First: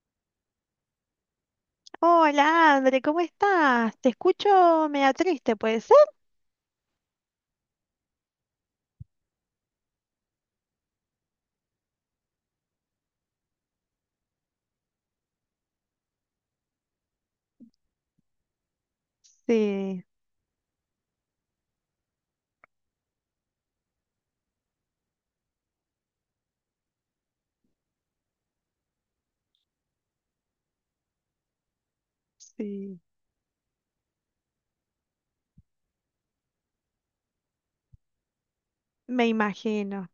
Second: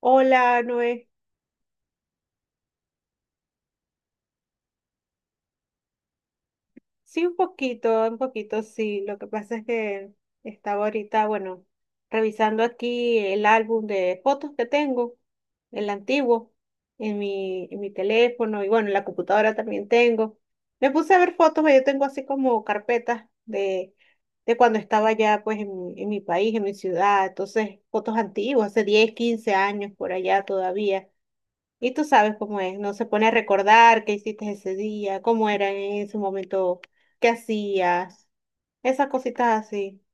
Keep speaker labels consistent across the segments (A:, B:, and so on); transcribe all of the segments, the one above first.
A: Hola, Noé.
B: Hola, André, ¿cómo estás? Te escucho media triste, ¿puede ser?
A: Sí, un poquito, sí. Lo que pasa es que estaba ahorita, bueno, revisando aquí el álbum de fotos que tengo, el antiguo, en mi teléfono y bueno, en la computadora también
B: Sí,
A: tengo. Me puse a ver fotos, yo tengo así como carpetas de cuando estaba ya pues en mi país, en mi ciudad. Entonces, fotos antiguas, hace 10, 15 años por allá todavía. Y tú sabes cómo es, no
B: sí.
A: se pone a recordar qué hiciste ese día, cómo era en ese momento, qué hacías, esas
B: Me
A: cositas así.
B: imagino,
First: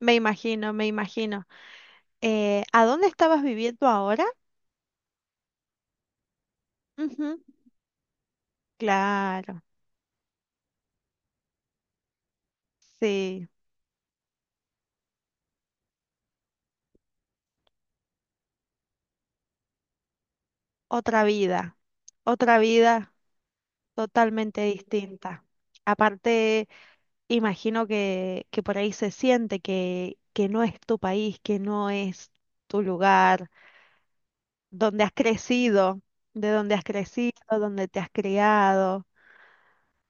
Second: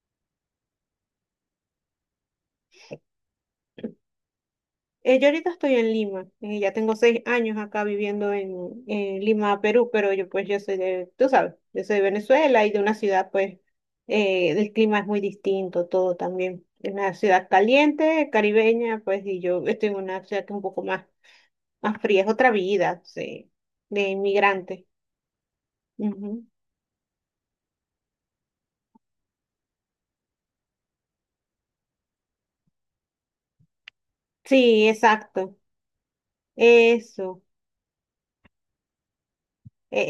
B: me imagino, me imagino. ¿A dónde estabas viviendo ahora?
A: Yo ahorita estoy en Lima, ya tengo 6
B: Ujú,
A: años acá viviendo en Lima,
B: claro,
A: Perú, pero yo pues yo soy de, tú sabes, yo soy de Venezuela y de una ciudad
B: sí.
A: pues el clima es muy distinto, todo también. Es una ciudad caliente, caribeña, pues y yo estoy en una ciudad que es un poco más,
B: Otra vida,
A: fría, es otra
B: otra
A: vida,
B: vida
A: sí, de
B: totalmente
A: inmigrante.
B: distinta.
A: Ujú.
B: Aparte, imagino que por ahí se siente que no es tu país, que no es tu lugar
A: Sí,
B: donde has
A: exacto.
B: crecido, de donde has crecido,
A: Eso,
B: donde te has criado.
A: e-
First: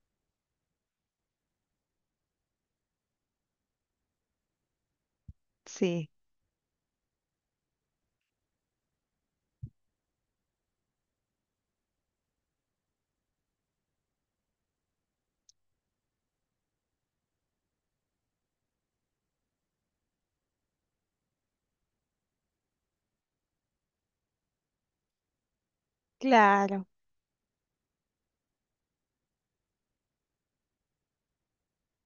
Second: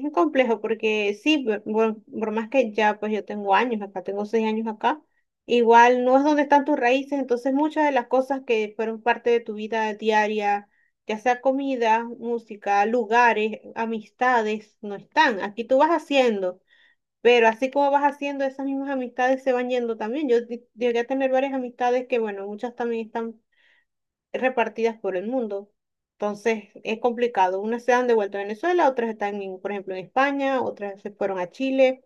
A: es complejo porque sí, más que ya pues yo tengo años acá, tengo 6 años acá, igual
B: Sí,
A: no es donde están tus raíces, entonces muchas de las cosas que fueron parte de tu vida diaria, ya sea comida, música, lugares, amistades, no están. Aquí tú vas haciendo, pero así como vas haciendo, esas mismas amistades se van yendo también. Llegué a tener varias amistades que, bueno, muchas también están repartidas por el mundo. Entonces
B: claro.
A: es complicado. Unas se han devuelto a Venezuela, otras están, en, por ejemplo, en España, otras se fueron a Chile.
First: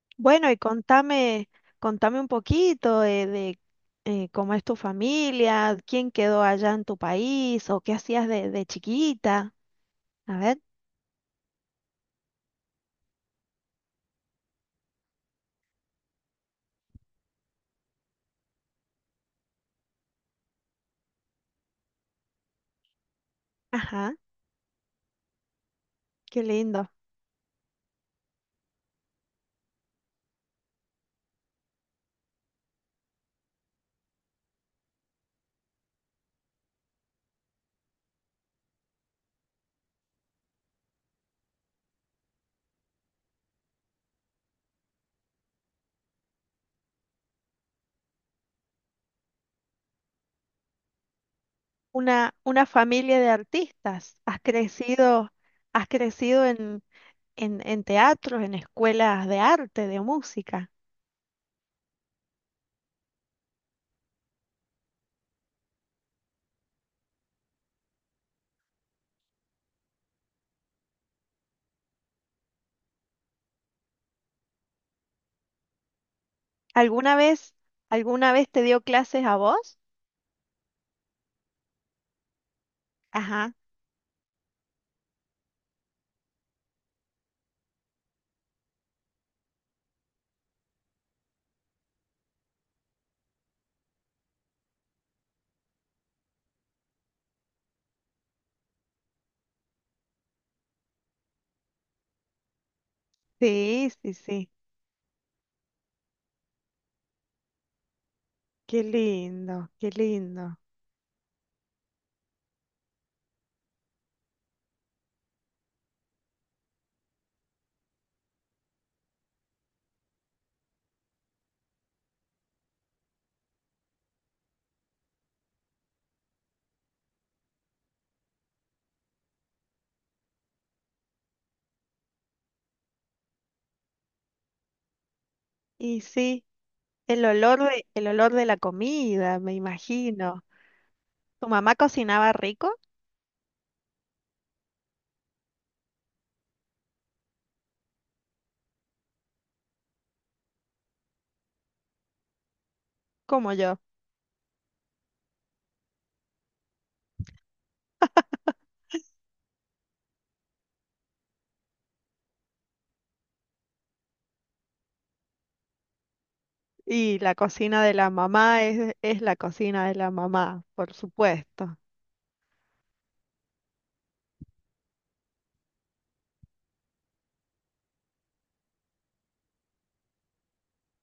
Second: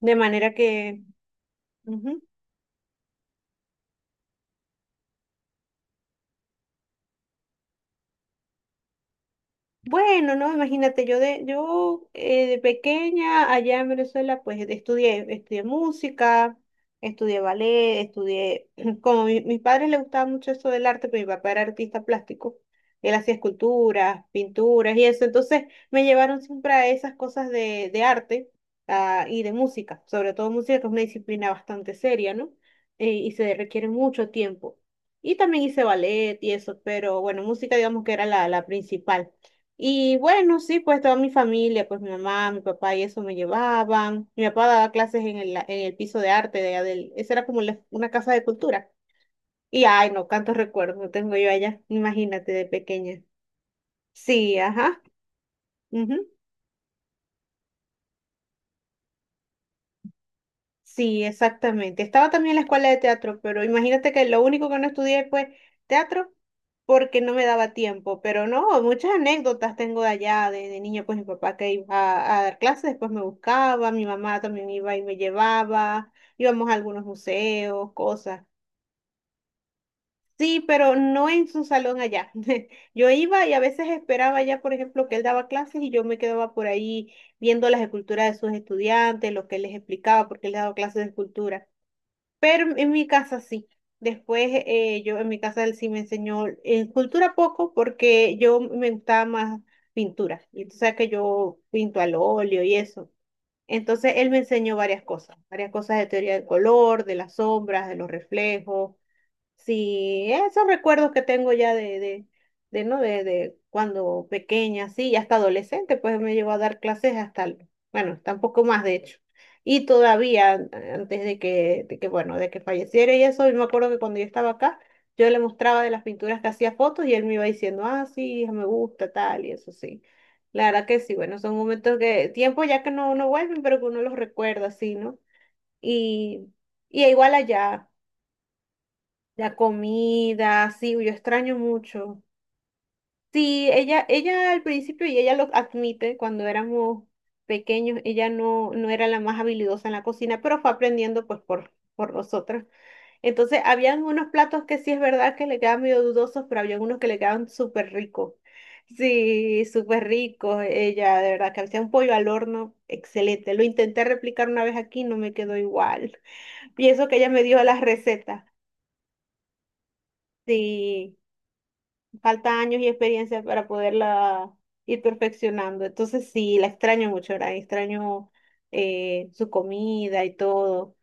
A: De
B: Bueno,
A: manera
B: y
A: que
B: contame, contame
A: ujú.
B: un poquito cómo es tu familia, quién quedó allá en tu país o qué hacías de chiquita.
A: Bueno,
B: A
A: no,
B: ver,
A: imagínate, yo de pequeña allá en Venezuela, pues estudié, música, estudié ballet, estudié, como mis padres les gustaba mucho eso del arte, pero mi papá era artista plástico, él hacía
B: ajá,
A: esculturas, pinturas y eso, entonces me llevaron
B: qué
A: siempre a
B: lindo.
A: esas cosas de arte, ah, y de música, sobre todo música, que es una disciplina bastante seria, ¿no? Y se requiere mucho tiempo. Y también hice ballet y eso, pero bueno, música digamos que era la principal. Y bueno, sí, pues toda mi familia, pues mi mamá, mi papá y eso me llevaban. Mi papá daba clases en el piso de arte de allá del, esa era como una casa de cultura. Y ay, no, tantos recuerdos tengo yo allá, imagínate
B: Una
A: de
B: familia
A: pequeña.
B: de artistas.
A: Sí, ajá.
B: Has crecido en, en teatros, en escuelas de arte, de música.
A: Sí, exactamente. Estaba también en la escuela de teatro, pero imagínate que lo único que no estudié fue teatro porque no me daba tiempo. Pero no, muchas anécdotas tengo de allá, de niña, pues mi papá que iba a dar clases, después me buscaba, mi mamá también iba y me llevaba, íbamos a algunos
B: ¿Alguna vez,
A: museos,
B: alguna
A: cosas.
B: vez te dio clases a vos?
A: Sí, pero no en su salón allá. Yo iba y
B: Ajá,
A: a veces esperaba ya, por ejemplo, que él daba clases y yo me quedaba por ahí viendo las esculturas de sus estudiantes, lo que él les explicaba, porque él daba clases de escultura. Pero en mi casa sí. Después yo en mi casa él sí me enseñó en cultura poco porque yo me gustaba más pintura. Y tú sabes que yo pinto al óleo y eso.
B: sí,
A: Entonces
B: sí,
A: él me
B: sí.
A: enseñó varias cosas de teoría del color, de las sombras, de los
B: Qué
A: reflejos,
B: lindo, qué
A: sí,
B: lindo.
A: esos recuerdos que tengo ya ¿no? De cuando pequeña, sí, y hasta adolescente, pues me llevó a dar clases hasta, bueno, tampoco más de hecho. Y todavía, antes bueno, de que falleciera y eso, yo me acuerdo que cuando yo estaba acá, yo le mostraba de las pinturas que hacía fotos y él me iba diciendo, ah, sí, hija, me gusta, tal, y eso sí. La verdad que sí, bueno, son momentos que, tiempo ya que no vuelven, pero que uno los recuerda, sí, ¿no?
B: Y sí,
A: Y, y igual allá.
B: el olor de la comida, me
A: La
B: imagino.
A: comida, sí, yo
B: Tu
A: extraño
B: mamá
A: mucho.
B: cocinaba rico,
A: Sí, ella al principio, y ella lo admite, cuando éramos pequeños, ella no era la más habilidosa en la cocina, pero fue aprendiendo pues por nosotros.
B: como
A: Entonces,
B: yo.
A: habían unos platos que sí es verdad que le quedaban medio dudosos, pero había unos que le quedaban súper ricos. Sí, súper ricos. Ella, de verdad, que hacía un pollo al horno, excelente. Lo intenté replicar una vez aquí, no me quedó igual. Y eso que
B: Y
A: ella
B: la
A: me dio las
B: cocina de la
A: recetas.
B: mamá es la cocina de la mamá, por
A: Sí.
B: supuesto.
A: Falta años y experiencia para poderla ir perfeccionando. Entonces sí, la extraño mucho, ¿verdad? Extraño su comida y todo.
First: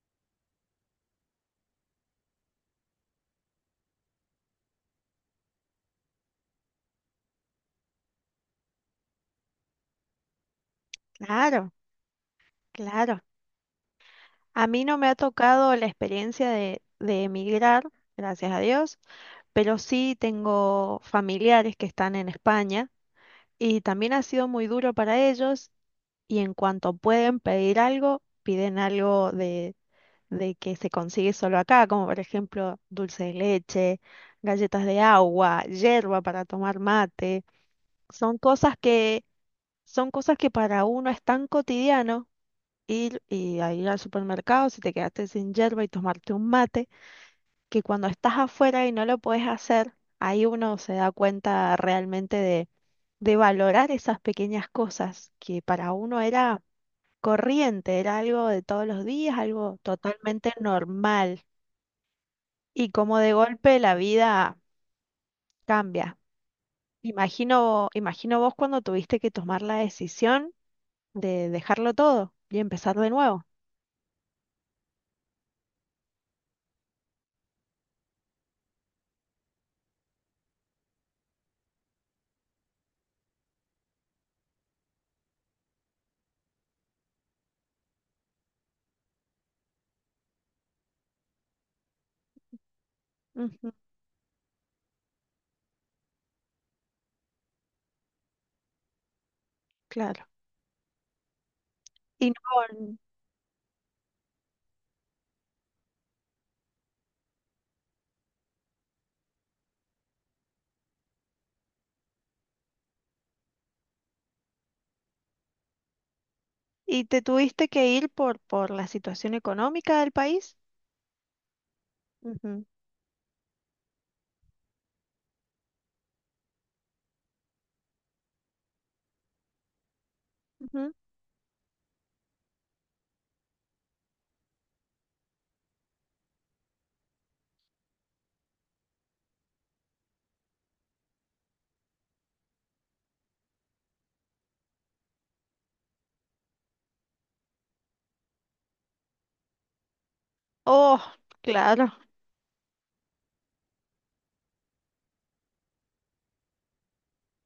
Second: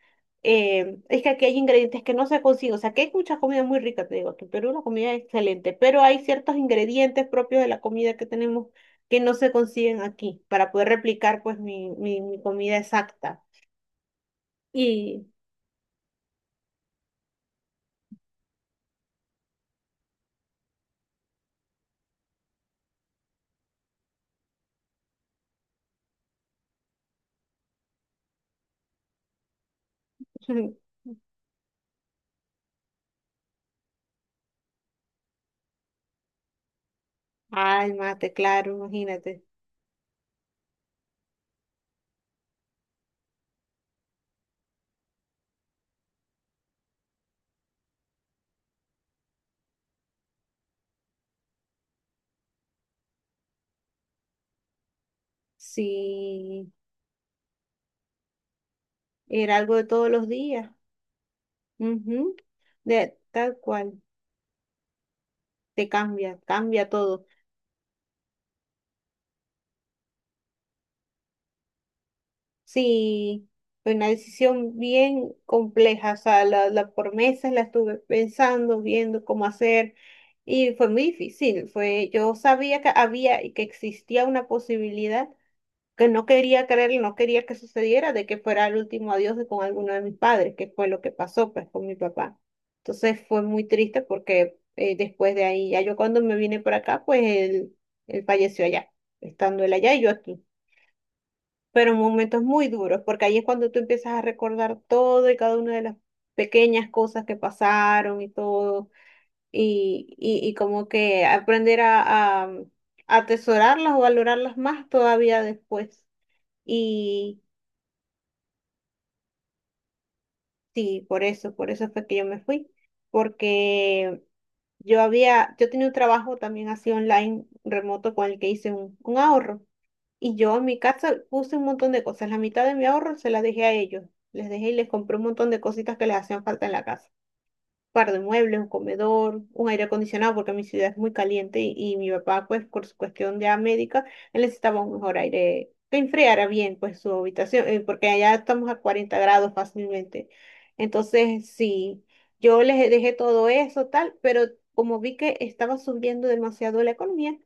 A: Es que aquí hay ingredientes que no se consiguen. O sea, que hay muchas comidas muy ricas, te digo, aquí en Perú la comida es excelente, pero hay ciertos ingredientes propios de la comida que tenemos que no se consiguen aquí para poder replicar pues
B: Claro,
A: mi comida
B: claro.
A: exacta.
B: A mí no me ha
A: Y,
B: tocado la experiencia de emigrar, gracias a Dios, pero sí tengo familiares que están en España y también ha sido muy duro para ellos y en cuanto pueden pedir algo, piden algo de que se consigue solo acá, como por ejemplo dulce de leche, galletas de agua, yerba para tomar mate.
A: ay, mate,
B: Son
A: claro,
B: cosas que,
A: imagínate.
B: son cosas que para uno es tan cotidiano ir y a ir al supermercado si te quedaste sin yerba y tomarte un mate, que cuando estás afuera y no lo puedes hacer, ahí uno se da cuenta realmente de valorar esas pequeñas cosas que para uno era
A: Sí,
B: corriente, era algo de todos los días,
A: era algo
B: algo
A: de todos los
B: totalmente
A: días.
B: normal.
A: Ujú.
B: Y como de
A: Tal
B: golpe la
A: cual,
B: vida
A: te
B: cambia.
A: cambia, cambia todo.
B: Imagino, imagino vos cuando tuviste que tomar la decisión de dejarlo todo y empezar de nuevo.
A: Sí, fue una decisión bien compleja, o sea, la por meses la estuve pensando, viendo cómo hacer, y fue muy difícil, fue, yo sabía que había y que existía una posibilidad, que no quería creer y no quería que sucediera de que fuera el último adiós de con alguno de mis padres, que fue lo que pasó pues con mi papá. Entonces fue muy
B: Ujú,
A: triste porque después de ahí, ya yo cuando me vine para acá, pues él falleció allá, estando él allá y yo
B: claro.
A: aquí. Pero
B: Y
A: momentos muy
B: no,
A: duros, porque ahí es cuando tú empiezas a recordar todo y cada una de las pequeñas cosas que pasaron y todo, y como que aprender a, a atesorarlas o valorarlas más todavía después.
B: y te
A: Y,
B: tuviste que ir por la situación económica del país.
A: Sí, por eso fue que yo me
B: Ujú,
A: fui, porque yo había, yo tenía un trabajo también así online, remoto, con el que hice un ahorro. Y yo en mi
B: ujú.
A: casa puse un montón de cosas, la mitad de mi ahorro se la dejé a ellos, les les les y les compré un montón de cositas que les hacían falta en la casa, par de muebles, un comedor, un aire acondicionado, porque mi ciudad es muy caliente y mi papá, pues, por su cuestión de médica, él necesitaba un mejor aire que enfriara bien, pues, su habitación, porque allá estamos a 40 grados fácilmente.
B: Oh,
A: Entonces,
B: claro.
A: sí, yo les dejé todo eso, tal, pero como vi que estaba subiendo demasiado la economía,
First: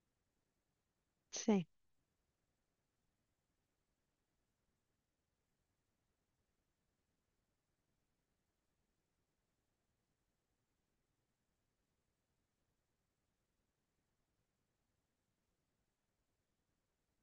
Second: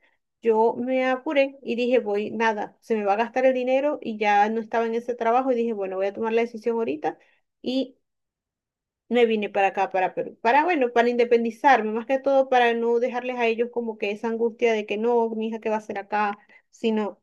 A: yo me apuré
B: Sí,
A: y dije, voy, nada, se me va a gastar el dinero y ya no estaba en ese trabajo y dije, bueno, voy a tomar la decisión ahorita y me vine para acá, para Perú, para, bueno, para independizarme, más que todo para no dejarles a ellos como que esa angustia de que no, mi hija, ¿qué va a hacer acá? Sino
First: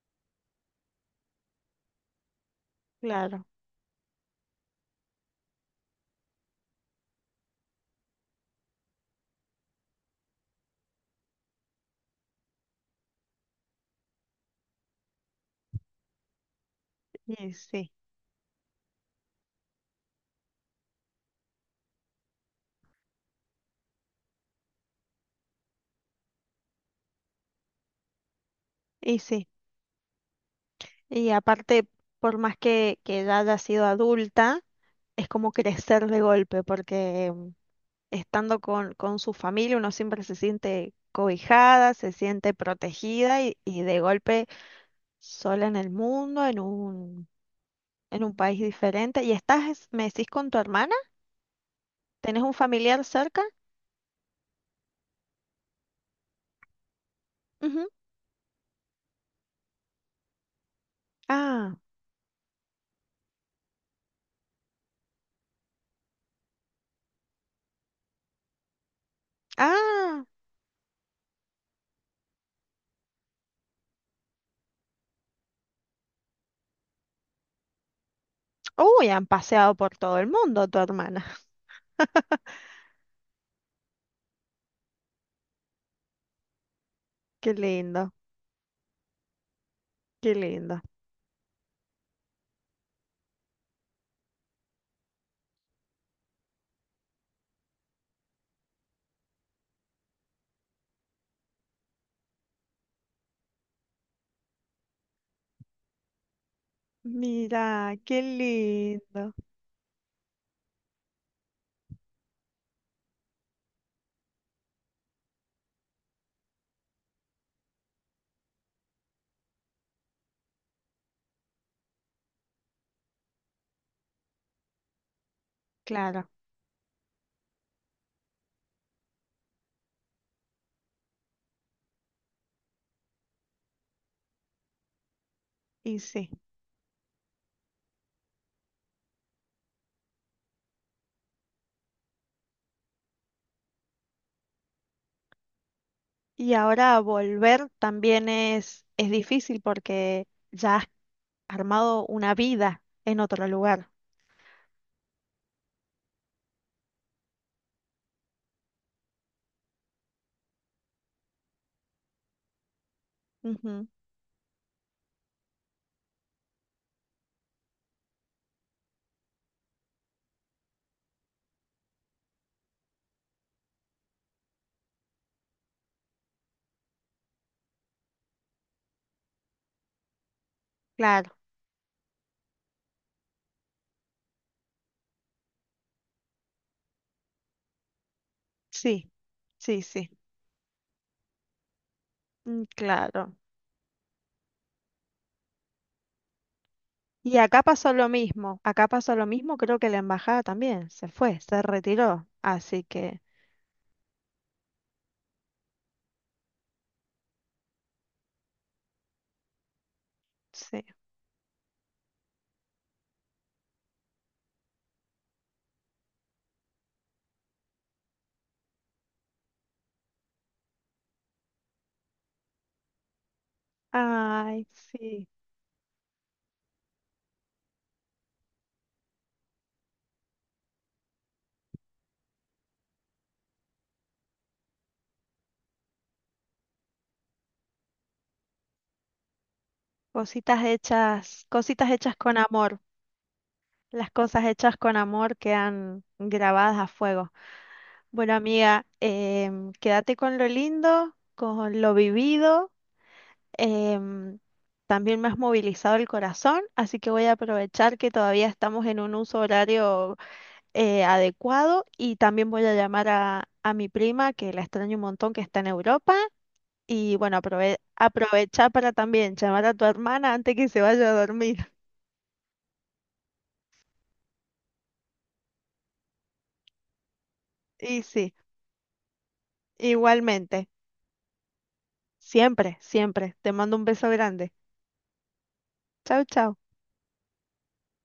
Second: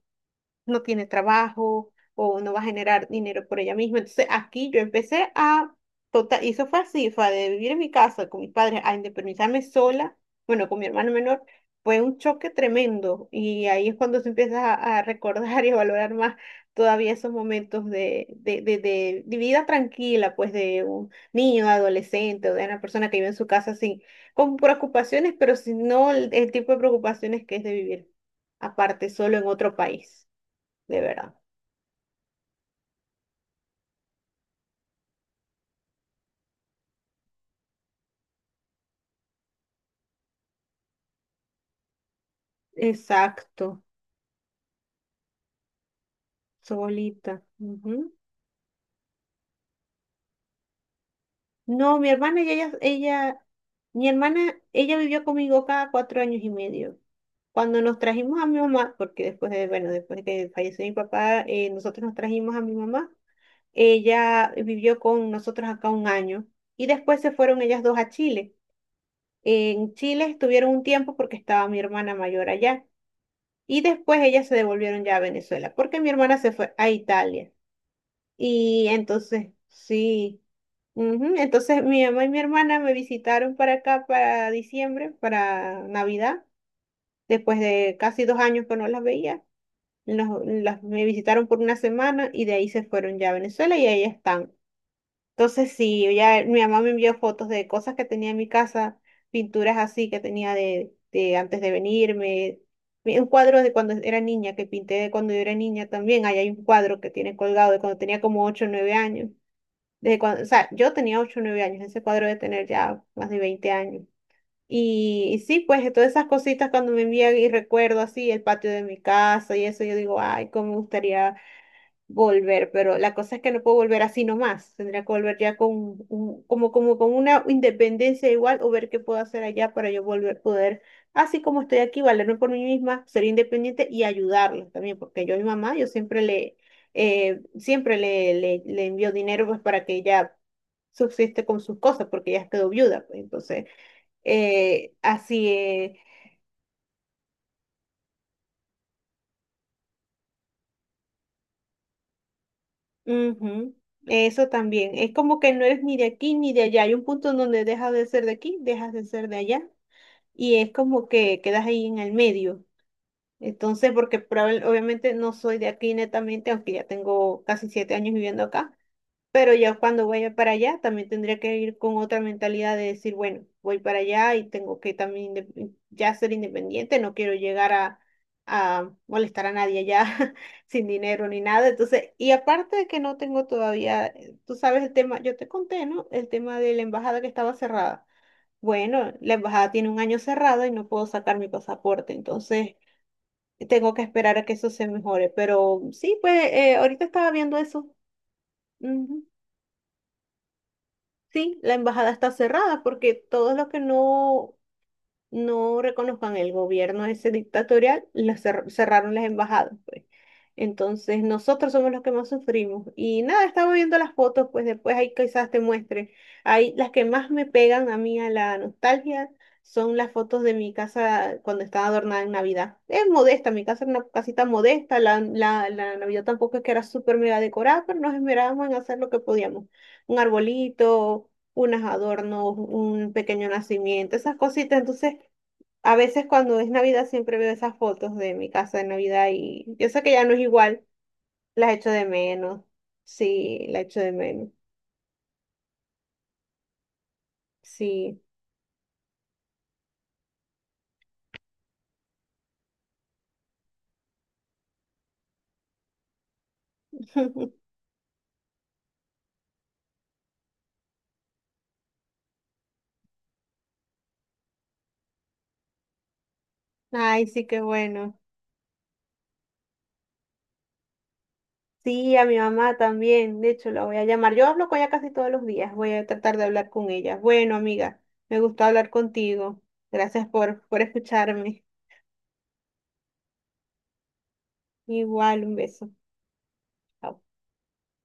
A: no tiene trabajo o no va a generar
B: claro.
A: dinero por ella misma. Entonces aquí yo empecé a, total, y eso fue así, fue de vivir en mi casa con mis padres a independizarme sola, bueno, con mi hermano menor, fue un choque tremendo y ahí es cuando se empieza a recordar y a valorar más todavía esos
B: Y
A: momentos
B: sí,
A: de vida tranquila, pues de un niño, adolescente o de una persona que vive en su casa sin, con preocupaciones, pero si no el tipo de preocupaciones que es de vivir aparte,
B: y
A: solo en
B: sí.
A: otro país de
B: Y
A: verdad.
B: aparte, por más que ya haya sido adulta, es como crecer de golpe, porque estando con su familia uno siempre se siente cobijada, se siente protegida y
A: Exacto,
B: de golpe sola en el mundo,
A: solita. Ujú.
B: en un país diferente. ¿Y estás, me decís, con tu hermana?
A: No,
B: ¿Tenés un familiar cerca?
A: mi hermana, ella vivió conmigo cada 4 años y medio. Cuando
B: Ujú.
A: nos trajimos a mi mamá, porque después de que falleció mi papá,
B: Ah,
A: nosotros nos trajimos a mi mamá. Ella vivió con nosotros acá un año y después se fueron ellas dos a Chile. En Chile
B: ah,
A: estuvieron un tiempo porque estaba mi hermana mayor allá y después ellas se devolvieron ya a Venezuela porque mi hermana se fue a Italia. Y
B: uy, han
A: entonces,
B: paseado por todo el
A: sí.
B: mundo tu hermana.
A: Ujú. Entonces mi mamá y mi hermana me visitaron para acá para diciembre, para Navidad,
B: Qué
A: después de
B: lindo,
A: casi 2 años que no las veía.
B: qué
A: Nos-
B: lindo.
A: las, me visitaron por una semana y de ahí se fueron ya a Venezuela y ahí están. Entonces sí, ya mi mamá me envió fotos de cosas que tenía en mi casa, pinturas así que tenía de antes de venirme. Mi- Un cuadro de cuando era niña, que pinté de cuando yo era niña también. Ahí hay un cuadro que tiene colgado de
B: Mira,
A: cuando tenía
B: qué
A: como 8 o 9 años.
B: lindo.
A: De cuando, o sea, yo tenía 8 o 9 años, ese cuadro de tener ya más de 20 años. Y sí, pues todas esas cositas cuando me envían y recuerdo así el patio de mi casa y eso, yo digo, ay, cómo me gustaría volver, pero la cosa es que no puedo volver así nomás, tendría que volver ya con
B: Claro,
A: un- como, como con una independencia igual o ver qué puedo hacer allá para yo volver, poder, así como estoy aquí, valerme por mí misma, ser independiente y ayudarlos también, porque yo a mi mamá, yo
B: y sí.
A: le envío dinero pues para que ella subsiste con sus cosas porque ya quedó viuda, pues entonces, así es.
B: Y ahora volver también es difícil porque ya has armado una vida en otro
A: Ujú.
B: lugar.
A: Eso también, es como que no eres ni de aquí ni de allá, hay un punto en donde dejas de ser de aquí, dejas de ser de allá y es como que quedas ahí en el medio.
B: Ujú,
A: Entonces, porque probable- obviamente no soy de aquí netamente, aunque ya tengo casi 7 años viviendo acá, pero ya cuando vaya para allá, también tendría que ir con otra mentalidad de decir, bueno, voy para allá y tengo que también inde- ya ser independiente, no quiero llegar a, molestar a nadie allá sin dinero
B: claro,
A: ni nada. Entonces, y aparte de que no tengo todavía, tú sabes el tema, yo te conté, ¿no? El tema de la embajada que estaba cerrada.
B: sí,
A: Bueno, la embajada
B: sí,
A: tiene un
B: sí,
A: año cerrada y no puedo sacar mi pasaporte,
B: mm,
A: entonces
B: claro.
A: tengo que esperar a que eso se mejore. Pero sí, pues ahorita estaba
B: Y
A: viendo
B: acá
A: eso.
B: pasó lo mismo, acá pasó
A: Ujú.
B: lo mismo, creo que la embajada también se fue,
A: Sí,
B: se
A: la embajada
B: retiró,
A: está cerrada
B: así
A: porque
B: que
A: todos los que no reconozcan el gobierno ese dictatorial, la cerraron las embajadas, pues.
B: sí.
A: Entonces nosotros somos los que más sufrimos. Y nada, estaba viendo las fotos, pues después ahí quizás te muestre. Ahí las que más me pegan a mí a la nostalgia son las fotos de mi casa cuando estaba adornada en Navidad. Es modesta, mi casa era una casita
B: Ay,
A: modesta,
B: sí,
A: la Navidad tampoco es que era súper mega decorada, pero nos esmerábamos en hacer lo que podíamos. Un arbolito, unos adornos, un pequeño nacimiento, esas cositas. Entonces, a veces cuando es Navidad siempre veo esas fotos de mi casa de Navidad y yo sé que ya no es igual, las echo
B: cositas
A: de
B: hechas con
A: menos.
B: amor,
A: Sí, la echo
B: las
A: de
B: cosas
A: menos.
B: hechas con amor quedan grabadas a fuego.
A: Sí.
B: Bueno, amiga, quédate con lo lindo, con lo vivido. em, También me has movilizado el corazón, así que voy a aprovechar que todavía estamos en un uso horario adecuado y también voy a llamar a mi prima, que la extraño un montón, que está en Europa. Y
A: Ay,
B: bueno,
A: sí, qué bueno.
B: aprovecha para también llamar a tu hermana antes que se vaya a dormir.
A: Sí, a mi mamá también. De hecho, la voy a llamar. Yo hablo con ella casi todos los días. Voy a tratar de hablar con ella. Bueno, amiga,
B: Y sí,
A: me gustó hablar contigo. Gracias
B: igualmente,
A: por escucharme.
B: siempre, siempre. Te mando un beso grande.
A: Igual, un beso.
B: Chau, chau.
A: Chao.